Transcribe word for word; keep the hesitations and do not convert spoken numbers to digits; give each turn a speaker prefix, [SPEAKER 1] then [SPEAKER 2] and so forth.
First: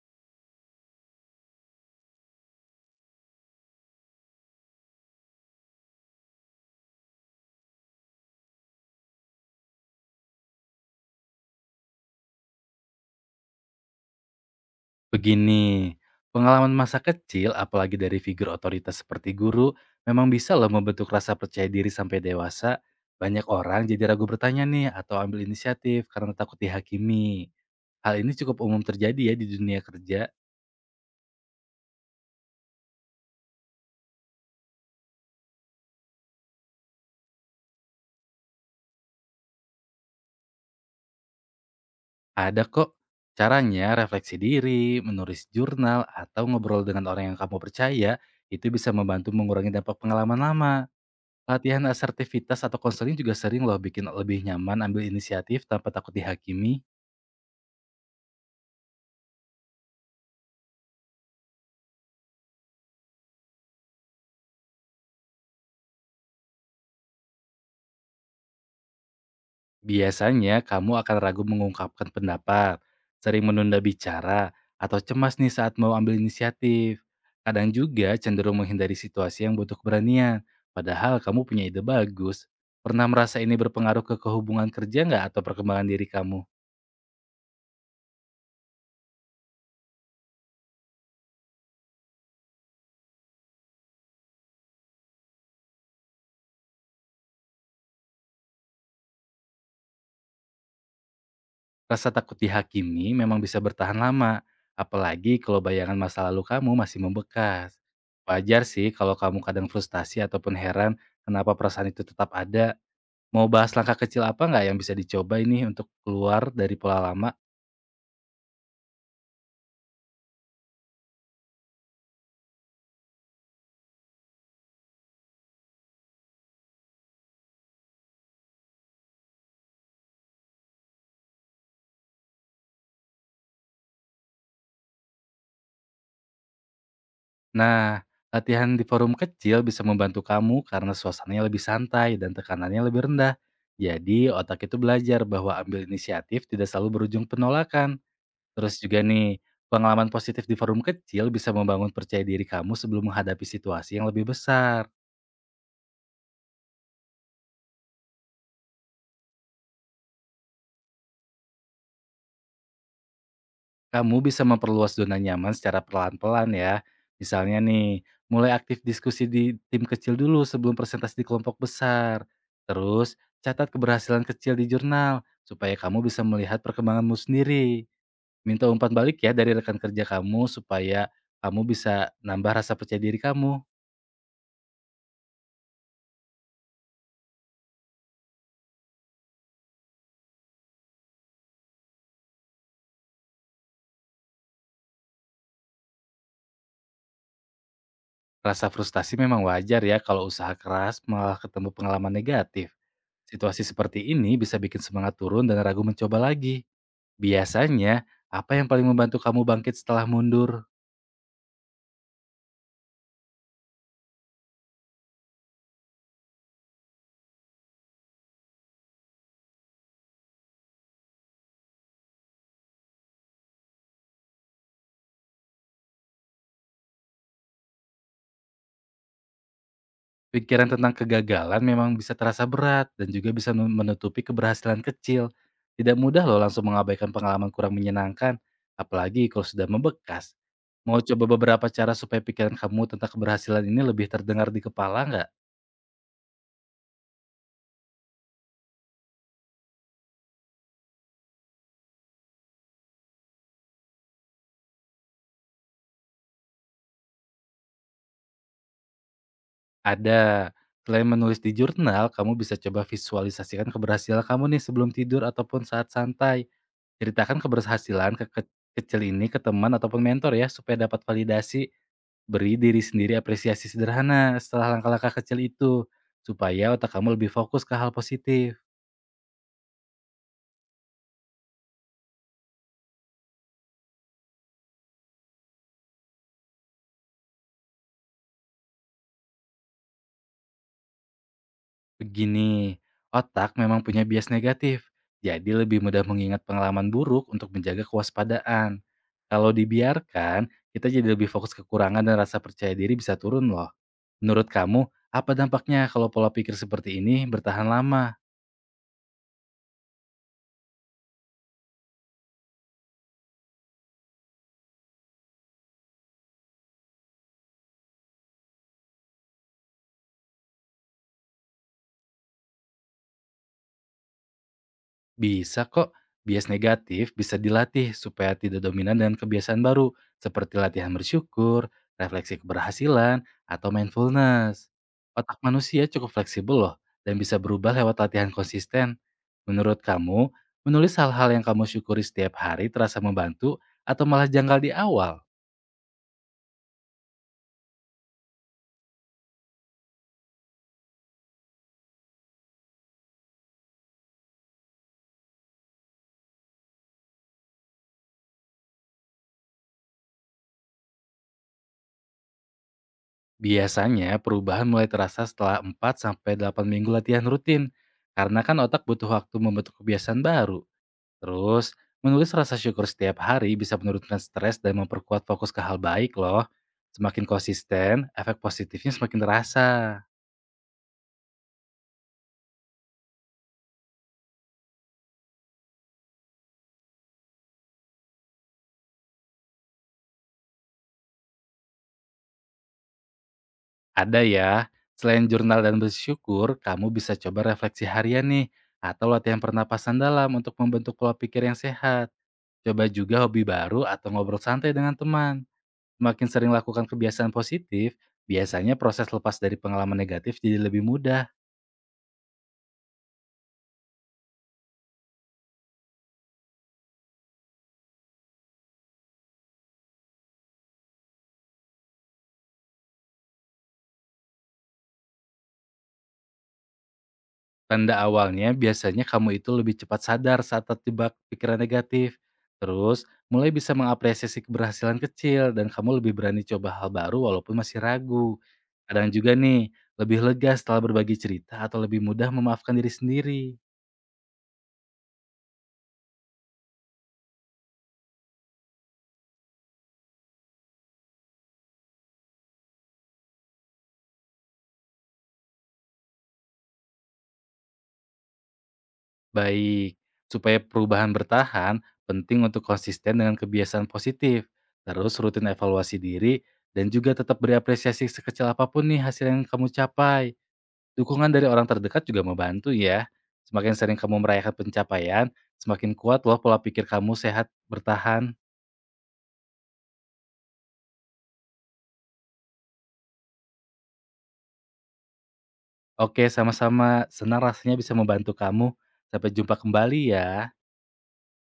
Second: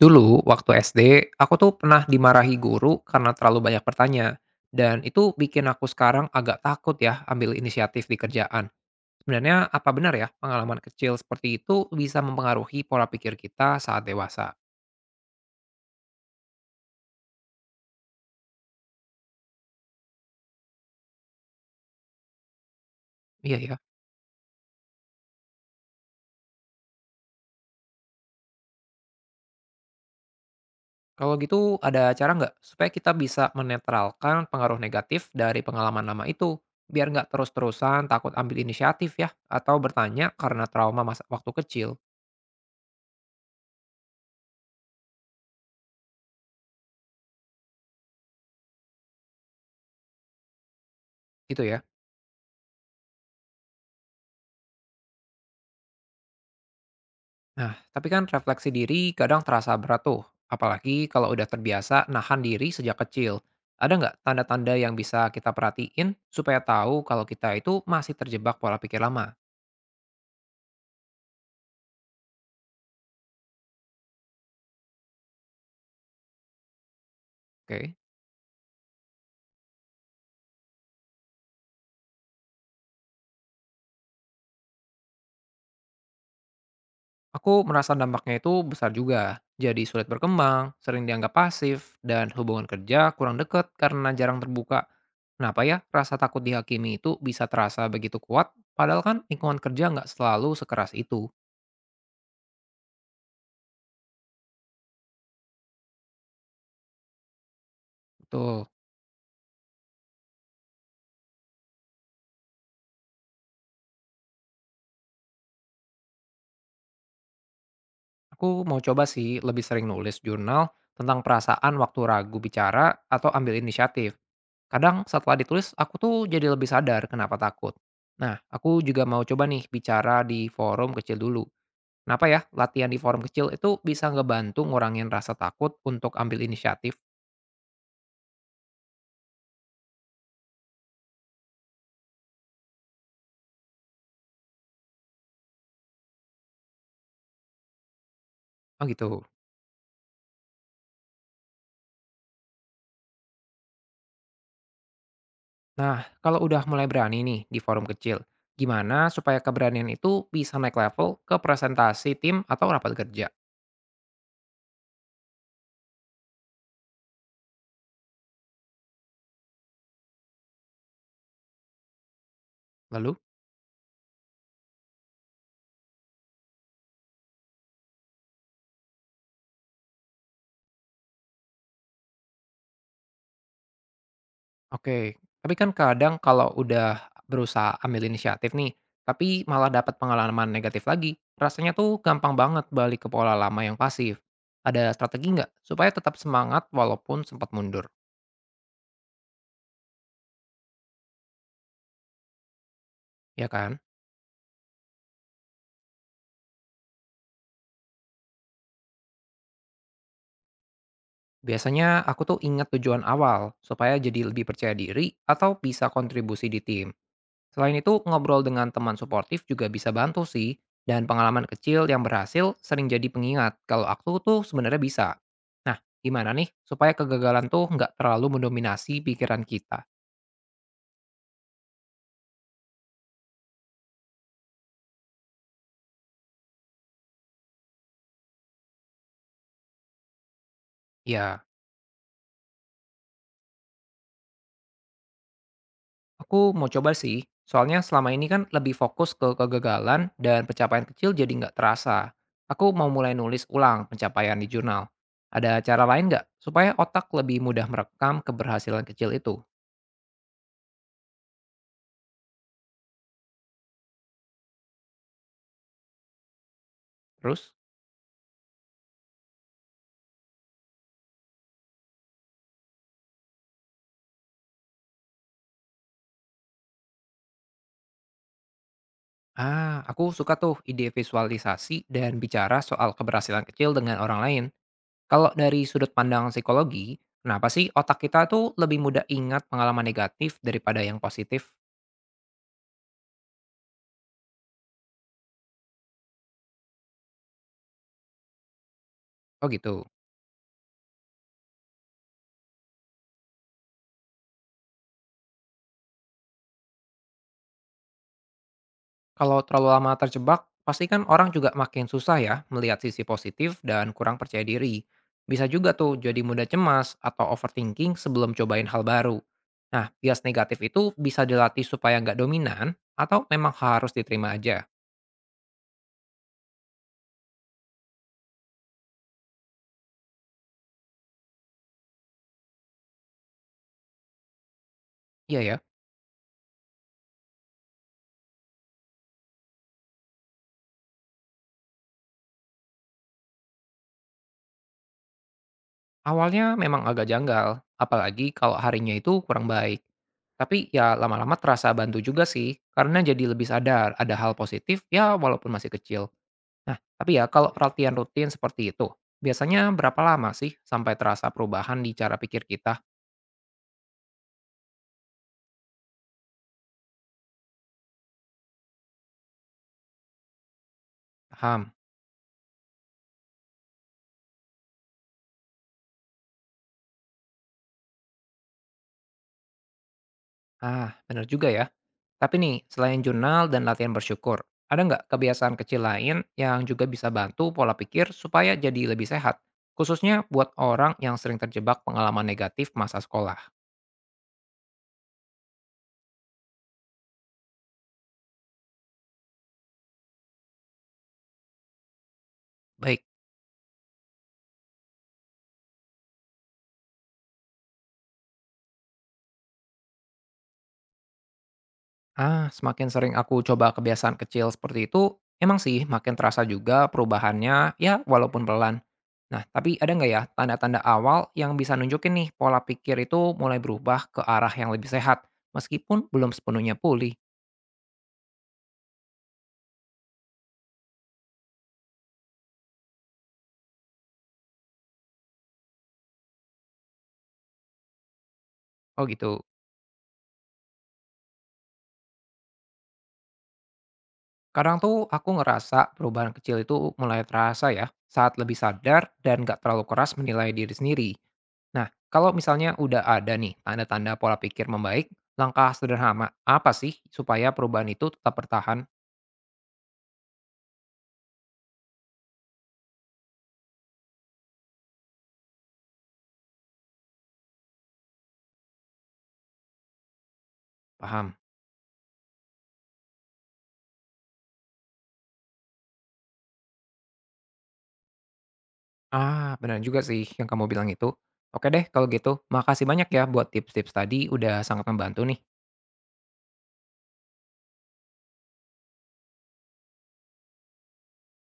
[SPEAKER 1] Dulu, waktu S D, aku tuh pernah dimarahi guru karena terlalu banyak bertanya. Dan itu bikin aku sekarang agak takut ya ambil inisiatif di kerjaan. Sebenarnya apa benar ya pengalaman kecil seperti itu bisa mempengaruhi pola pikir kita saat dewasa?
[SPEAKER 2] Begini, pengalaman masa kecil, apalagi dari figur otoritas seperti guru, memang bisa loh membentuk rasa percaya diri sampai dewasa. Banyak
[SPEAKER 1] Iya ya.
[SPEAKER 2] orang jadi ragu bertanya nih atau ambil inisiatif karena takut dihakimi. Hal ini cukup umum terjadi ya di dunia kerja.
[SPEAKER 1] Kalau gitu ada cara nggak supaya kita bisa menetralkan pengaruh negatif dari pengalaman lama itu? Biar nggak terus-terusan takut ambil inisiatif ya atau bertanya karena trauma masa waktu kecil
[SPEAKER 2] Ada kok caranya refleksi diri, menulis jurnal, atau ngobrol dengan orang yang kamu percaya, itu bisa membantu mengurangi dampak pengalaman lama.
[SPEAKER 1] gitu ya.
[SPEAKER 2] Latihan asertivitas atau konseling juga sering loh bikin lebih nyaman ambil inisiatif tanpa takut dihakimi.
[SPEAKER 1] Nah, tapi kan refleksi diri kadang terasa berat tuh, apalagi kalau udah terbiasa nahan diri sejak kecil. Ada nggak tanda-tanda yang bisa kita perhatiin supaya tahu kalau kita itu masih terjebak pola pikir lama?
[SPEAKER 2] Biasanya kamu akan ragu mengungkapkan pendapat, sering menunda bicara, atau cemas nih saat mau ambil inisiatif. Kadang
[SPEAKER 1] Oke,
[SPEAKER 2] juga cenderung menghindari situasi yang butuh keberanian, padahal kamu punya ide bagus. Pernah merasa ini berpengaruh ke kehubungan kerja nggak atau perkembangan diri kamu?
[SPEAKER 1] aku merasa dampaknya itu besar juga. Jadi sulit berkembang, sering dianggap pasif, dan hubungan kerja kurang deket karena jarang terbuka. Kenapa ya rasa takut dihakimi itu bisa terasa begitu kuat, padahal kan lingkungan kerja nggak selalu sekeras itu.
[SPEAKER 2] Rasa takut dihakimi memang bisa bertahan lama, apalagi kalau bayangan masa lalu kamu masih membekas. Wajar
[SPEAKER 1] Betul.
[SPEAKER 2] sih kalau kamu kadang frustasi ataupun heran kenapa perasaan itu tetap ada Mau bahas langkah kecil apa nggak yang bisa dicoba ini untuk keluar dari pola lama?
[SPEAKER 1] Aku mau coba sih lebih sering nulis jurnal tentang perasaan waktu ragu bicara atau ambil inisiatif. Kadang setelah ditulis, aku tuh jadi lebih sadar kenapa takut. Nah, aku juga mau coba nih bicara di forum kecil dulu. Kenapa ya latihan di forum kecil itu bisa ngebantu ngurangin rasa takut untuk ambil inisiatif?
[SPEAKER 2] Nah, latihan di forum kecil bisa membantu kamu karena suasananya lebih santai dan tekanannya lebih rendah. Jadi, otak itu belajar bahwa ambil inisiatif tidak selalu berujung penolakan. Terus
[SPEAKER 1] Oh
[SPEAKER 2] juga
[SPEAKER 1] gitu.
[SPEAKER 2] nih, pengalaman positif di forum kecil bisa membangun percaya diri kamu sebelum menghadapi situasi yang lebih besar.
[SPEAKER 1] Nah, kalau udah mulai berani nih di forum kecil, gimana supaya keberanian itu bisa naik level ke presentasi tim atau rapat kerja?
[SPEAKER 2] Kamu bisa memperluas zona nyaman secara pelan-pelan ya. Misalnya nih, mulai aktif diskusi di tim kecil dulu sebelum presentasi di kelompok besar. Terus,
[SPEAKER 1] Lalu?
[SPEAKER 2] catat keberhasilan kecil di jurnal supaya kamu bisa melihat perkembanganmu sendiri. Minta umpan balik ya dari rekan kerja kamu supaya kamu bisa nambah rasa percaya diri kamu.
[SPEAKER 1] Oke, tapi kan kadang kalau udah berusaha ambil inisiatif nih, tapi malah dapat pengalaman negatif lagi, rasanya tuh gampang banget balik ke pola lama yang pasif. Ada strategi nggak supaya tetap semangat walaupun sempat mundur,
[SPEAKER 2] Rasa frustasi memang wajar ya kalau usaha keras malah ketemu pengalaman negatif.
[SPEAKER 1] ya
[SPEAKER 2] Situasi
[SPEAKER 1] kan?
[SPEAKER 2] seperti ini bisa bikin semangat turun dan ragu mencoba lagi. Biasanya, apa yang paling membantu kamu bangkit setelah mundur?
[SPEAKER 1] Biasanya aku tuh ingat tujuan awal supaya jadi lebih percaya diri atau bisa kontribusi di tim. Selain itu, ngobrol dengan teman suportif juga bisa bantu sih, dan pengalaman kecil yang berhasil sering jadi pengingat kalau aku tuh sebenarnya bisa. Nah, gimana nih supaya kegagalan tuh nggak terlalu mendominasi pikiran kita?
[SPEAKER 2] Pikiran tentang kegagalan memang bisa terasa berat dan juga bisa nu- menutupi keberhasilan kecil. Tidak mudah loh langsung mengabaikan pengalaman kurang menyenangkan, apalagi kalau sudah membekas. Mau coba
[SPEAKER 1] Ya,
[SPEAKER 2] beberapa cara supaya pikiran kamu tentang keberhasilan ini lebih terdengar di kepala nggak?
[SPEAKER 1] aku mau coba sih, soalnya selama ini kan lebih fokus ke kegagalan dan pencapaian kecil jadi nggak terasa. Aku mau mulai nulis ulang pencapaian di jurnal. Ada cara lain nggak supaya otak lebih mudah merekam keberhasilan kecil itu?
[SPEAKER 2] Ada. Selain menulis di jurnal, kamu bisa coba visualisasikan keberhasilan kamu nih sebelum tidur ataupun saat santai Ceritakan
[SPEAKER 1] Terus?
[SPEAKER 2] keberhasilan keke kecil ini ke teman ataupun mentor ya, supaya dapat validasi. Beri diri sendiri apresiasi sederhana setelah langkah-langkah kecil itu, supaya otak kamu lebih fokus ke hal positif.
[SPEAKER 1] Ah, aku suka tuh ide visualisasi dan bicara soal keberhasilan kecil dengan orang lain. Kalau dari sudut pandang psikologi, kenapa sih otak kita tuh lebih mudah ingat pengalaman negatif daripada yang positif?
[SPEAKER 2] Begini, otak memang punya bias negatif, jadi lebih mudah mengingat pengalaman buruk untuk menjaga kewaspadaan.
[SPEAKER 1] Oh
[SPEAKER 2] Kalau
[SPEAKER 1] gitu.
[SPEAKER 2] dibiarkan, kita jadi lebih fokus kekurangan dan rasa percaya diri bisa turun loh. Menurut kamu, apa dampaknya kalau pola pikir seperti ini bertahan lama?
[SPEAKER 1] Kalau terlalu lama terjebak, pasti kan orang juga makin susah ya melihat sisi positif dan kurang percaya diri. Bisa juga tuh jadi mudah cemas atau overthinking sebelum cobain hal baru. Nah, bias negatif itu bisa dilatih supaya nggak dominan atau memang harus diterima aja?
[SPEAKER 2] Bisa kok. Bias negatif bisa dilatih supaya tidak dominan dengan kebiasaan baru, seperti latihan bersyukur, refleksi keberhasilan, atau mindfulness.
[SPEAKER 1] Iya
[SPEAKER 2] Otak
[SPEAKER 1] ya.
[SPEAKER 2] manusia cukup fleksibel loh, dan bisa berubah lewat latihan konsisten. Menurut kamu, menulis hal-hal yang kamu syukuri setiap hari terasa membantu atau malah janggal di awal?
[SPEAKER 1] Awalnya memang agak janggal, apalagi kalau harinya itu kurang baik. Tapi ya lama-lama terasa bantu juga sih, karena jadi lebih sadar ada hal positif ya walaupun masih kecil. Nah, tapi ya kalau perhatian rutin seperti itu, biasanya berapa lama sih sampai terasa perubahan di cara pikir kita?
[SPEAKER 2] Biasanya perubahan mulai terasa setelah empat sampai delapan minggu latihan rutin, karena kan otak butuh waktu membentuk kebiasaan baru.
[SPEAKER 1] Paham.
[SPEAKER 2] Terus, menulis rasa syukur setiap hari bisa menurunkan stres dan memperkuat fokus ke hal baik loh. Semakin konsisten, efek positifnya semakin terasa.
[SPEAKER 1] Ah, bener juga ya. Tapi nih, selain jurnal dan latihan bersyukur, ada nggak kebiasaan kecil lain yang juga bisa bantu pola pikir supaya jadi lebih sehat? Khususnya buat orang yang sering terjebak pengalaman negatif masa sekolah.
[SPEAKER 2] Ada ya, selain jurnal dan bersyukur, kamu bisa coba refleksi harian nih, atau latihan pernapasan dalam untuk membentuk pola pikir yang sehat. Coba
[SPEAKER 1] Baik,
[SPEAKER 2] juga hobi baru atau ngobrol santai dengan teman. Semakin sering lakukan kebiasaan positif, biasanya proses lepas dari pengalaman negatif jadi lebih mudah.
[SPEAKER 1] ah, semakin sering aku coba kebiasaan kecil seperti itu, emang sih makin terasa juga perubahannya, ya walaupun pelan. Nah, tapi ada nggak ya tanda-tanda awal yang bisa nunjukin nih pola pikir itu mulai berubah ke arah yang lebih sehat, meskipun belum sepenuhnya pulih?
[SPEAKER 2] Tanda awalnya biasanya kamu itu lebih cepat sadar saat terjebak pikiran negatif. Terus, mulai bisa mengapresiasi keberhasilan kecil dan kamu lebih berani coba hal baru walaupun masih ragu.
[SPEAKER 1] Oh
[SPEAKER 2] Kadang juga
[SPEAKER 1] gitu.
[SPEAKER 2] nih, lebih lega setelah berbagi cerita atau lebih mudah memaafkan diri sendiri.
[SPEAKER 1] Kadang tuh aku ngerasa perubahan kecil itu mulai terasa ya, saat lebih sadar dan nggak terlalu keras menilai diri sendiri. Nah, kalau misalnya udah ada nih tanda-tanda pola pikir membaik, langkah sederhana apa sih supaya perubahan itu tetap bertahan?
[SPEAKER 2] Baik, supaya perubahan bertahan, penting untuk konsisten dengan kebiasaan positif. Terus rutin evaluasi diri dan juga tetap beri apresiasi sekecil apapun nih hasil yang kamu capai. Dukungan
[SPEAKER 1] Paham.
[SPEAKER 2] dari orang terdekat juga membantu ya. Semakin sering kamu merayakan pencapaian, semakin kuat loh pola pikir kamu sehat bertahan.
[SPEAKER 1] Ah, benar juga sih yang kamu bilang itu. Oke deh kalau gitu, makasih banyak ya buat tips-tips tadi udah sangat membantu nih.
[SPEAKER 2] Oke, sama-sama. Senang rasanya bisa membantu kamu. Sampai jumpa kembali ya.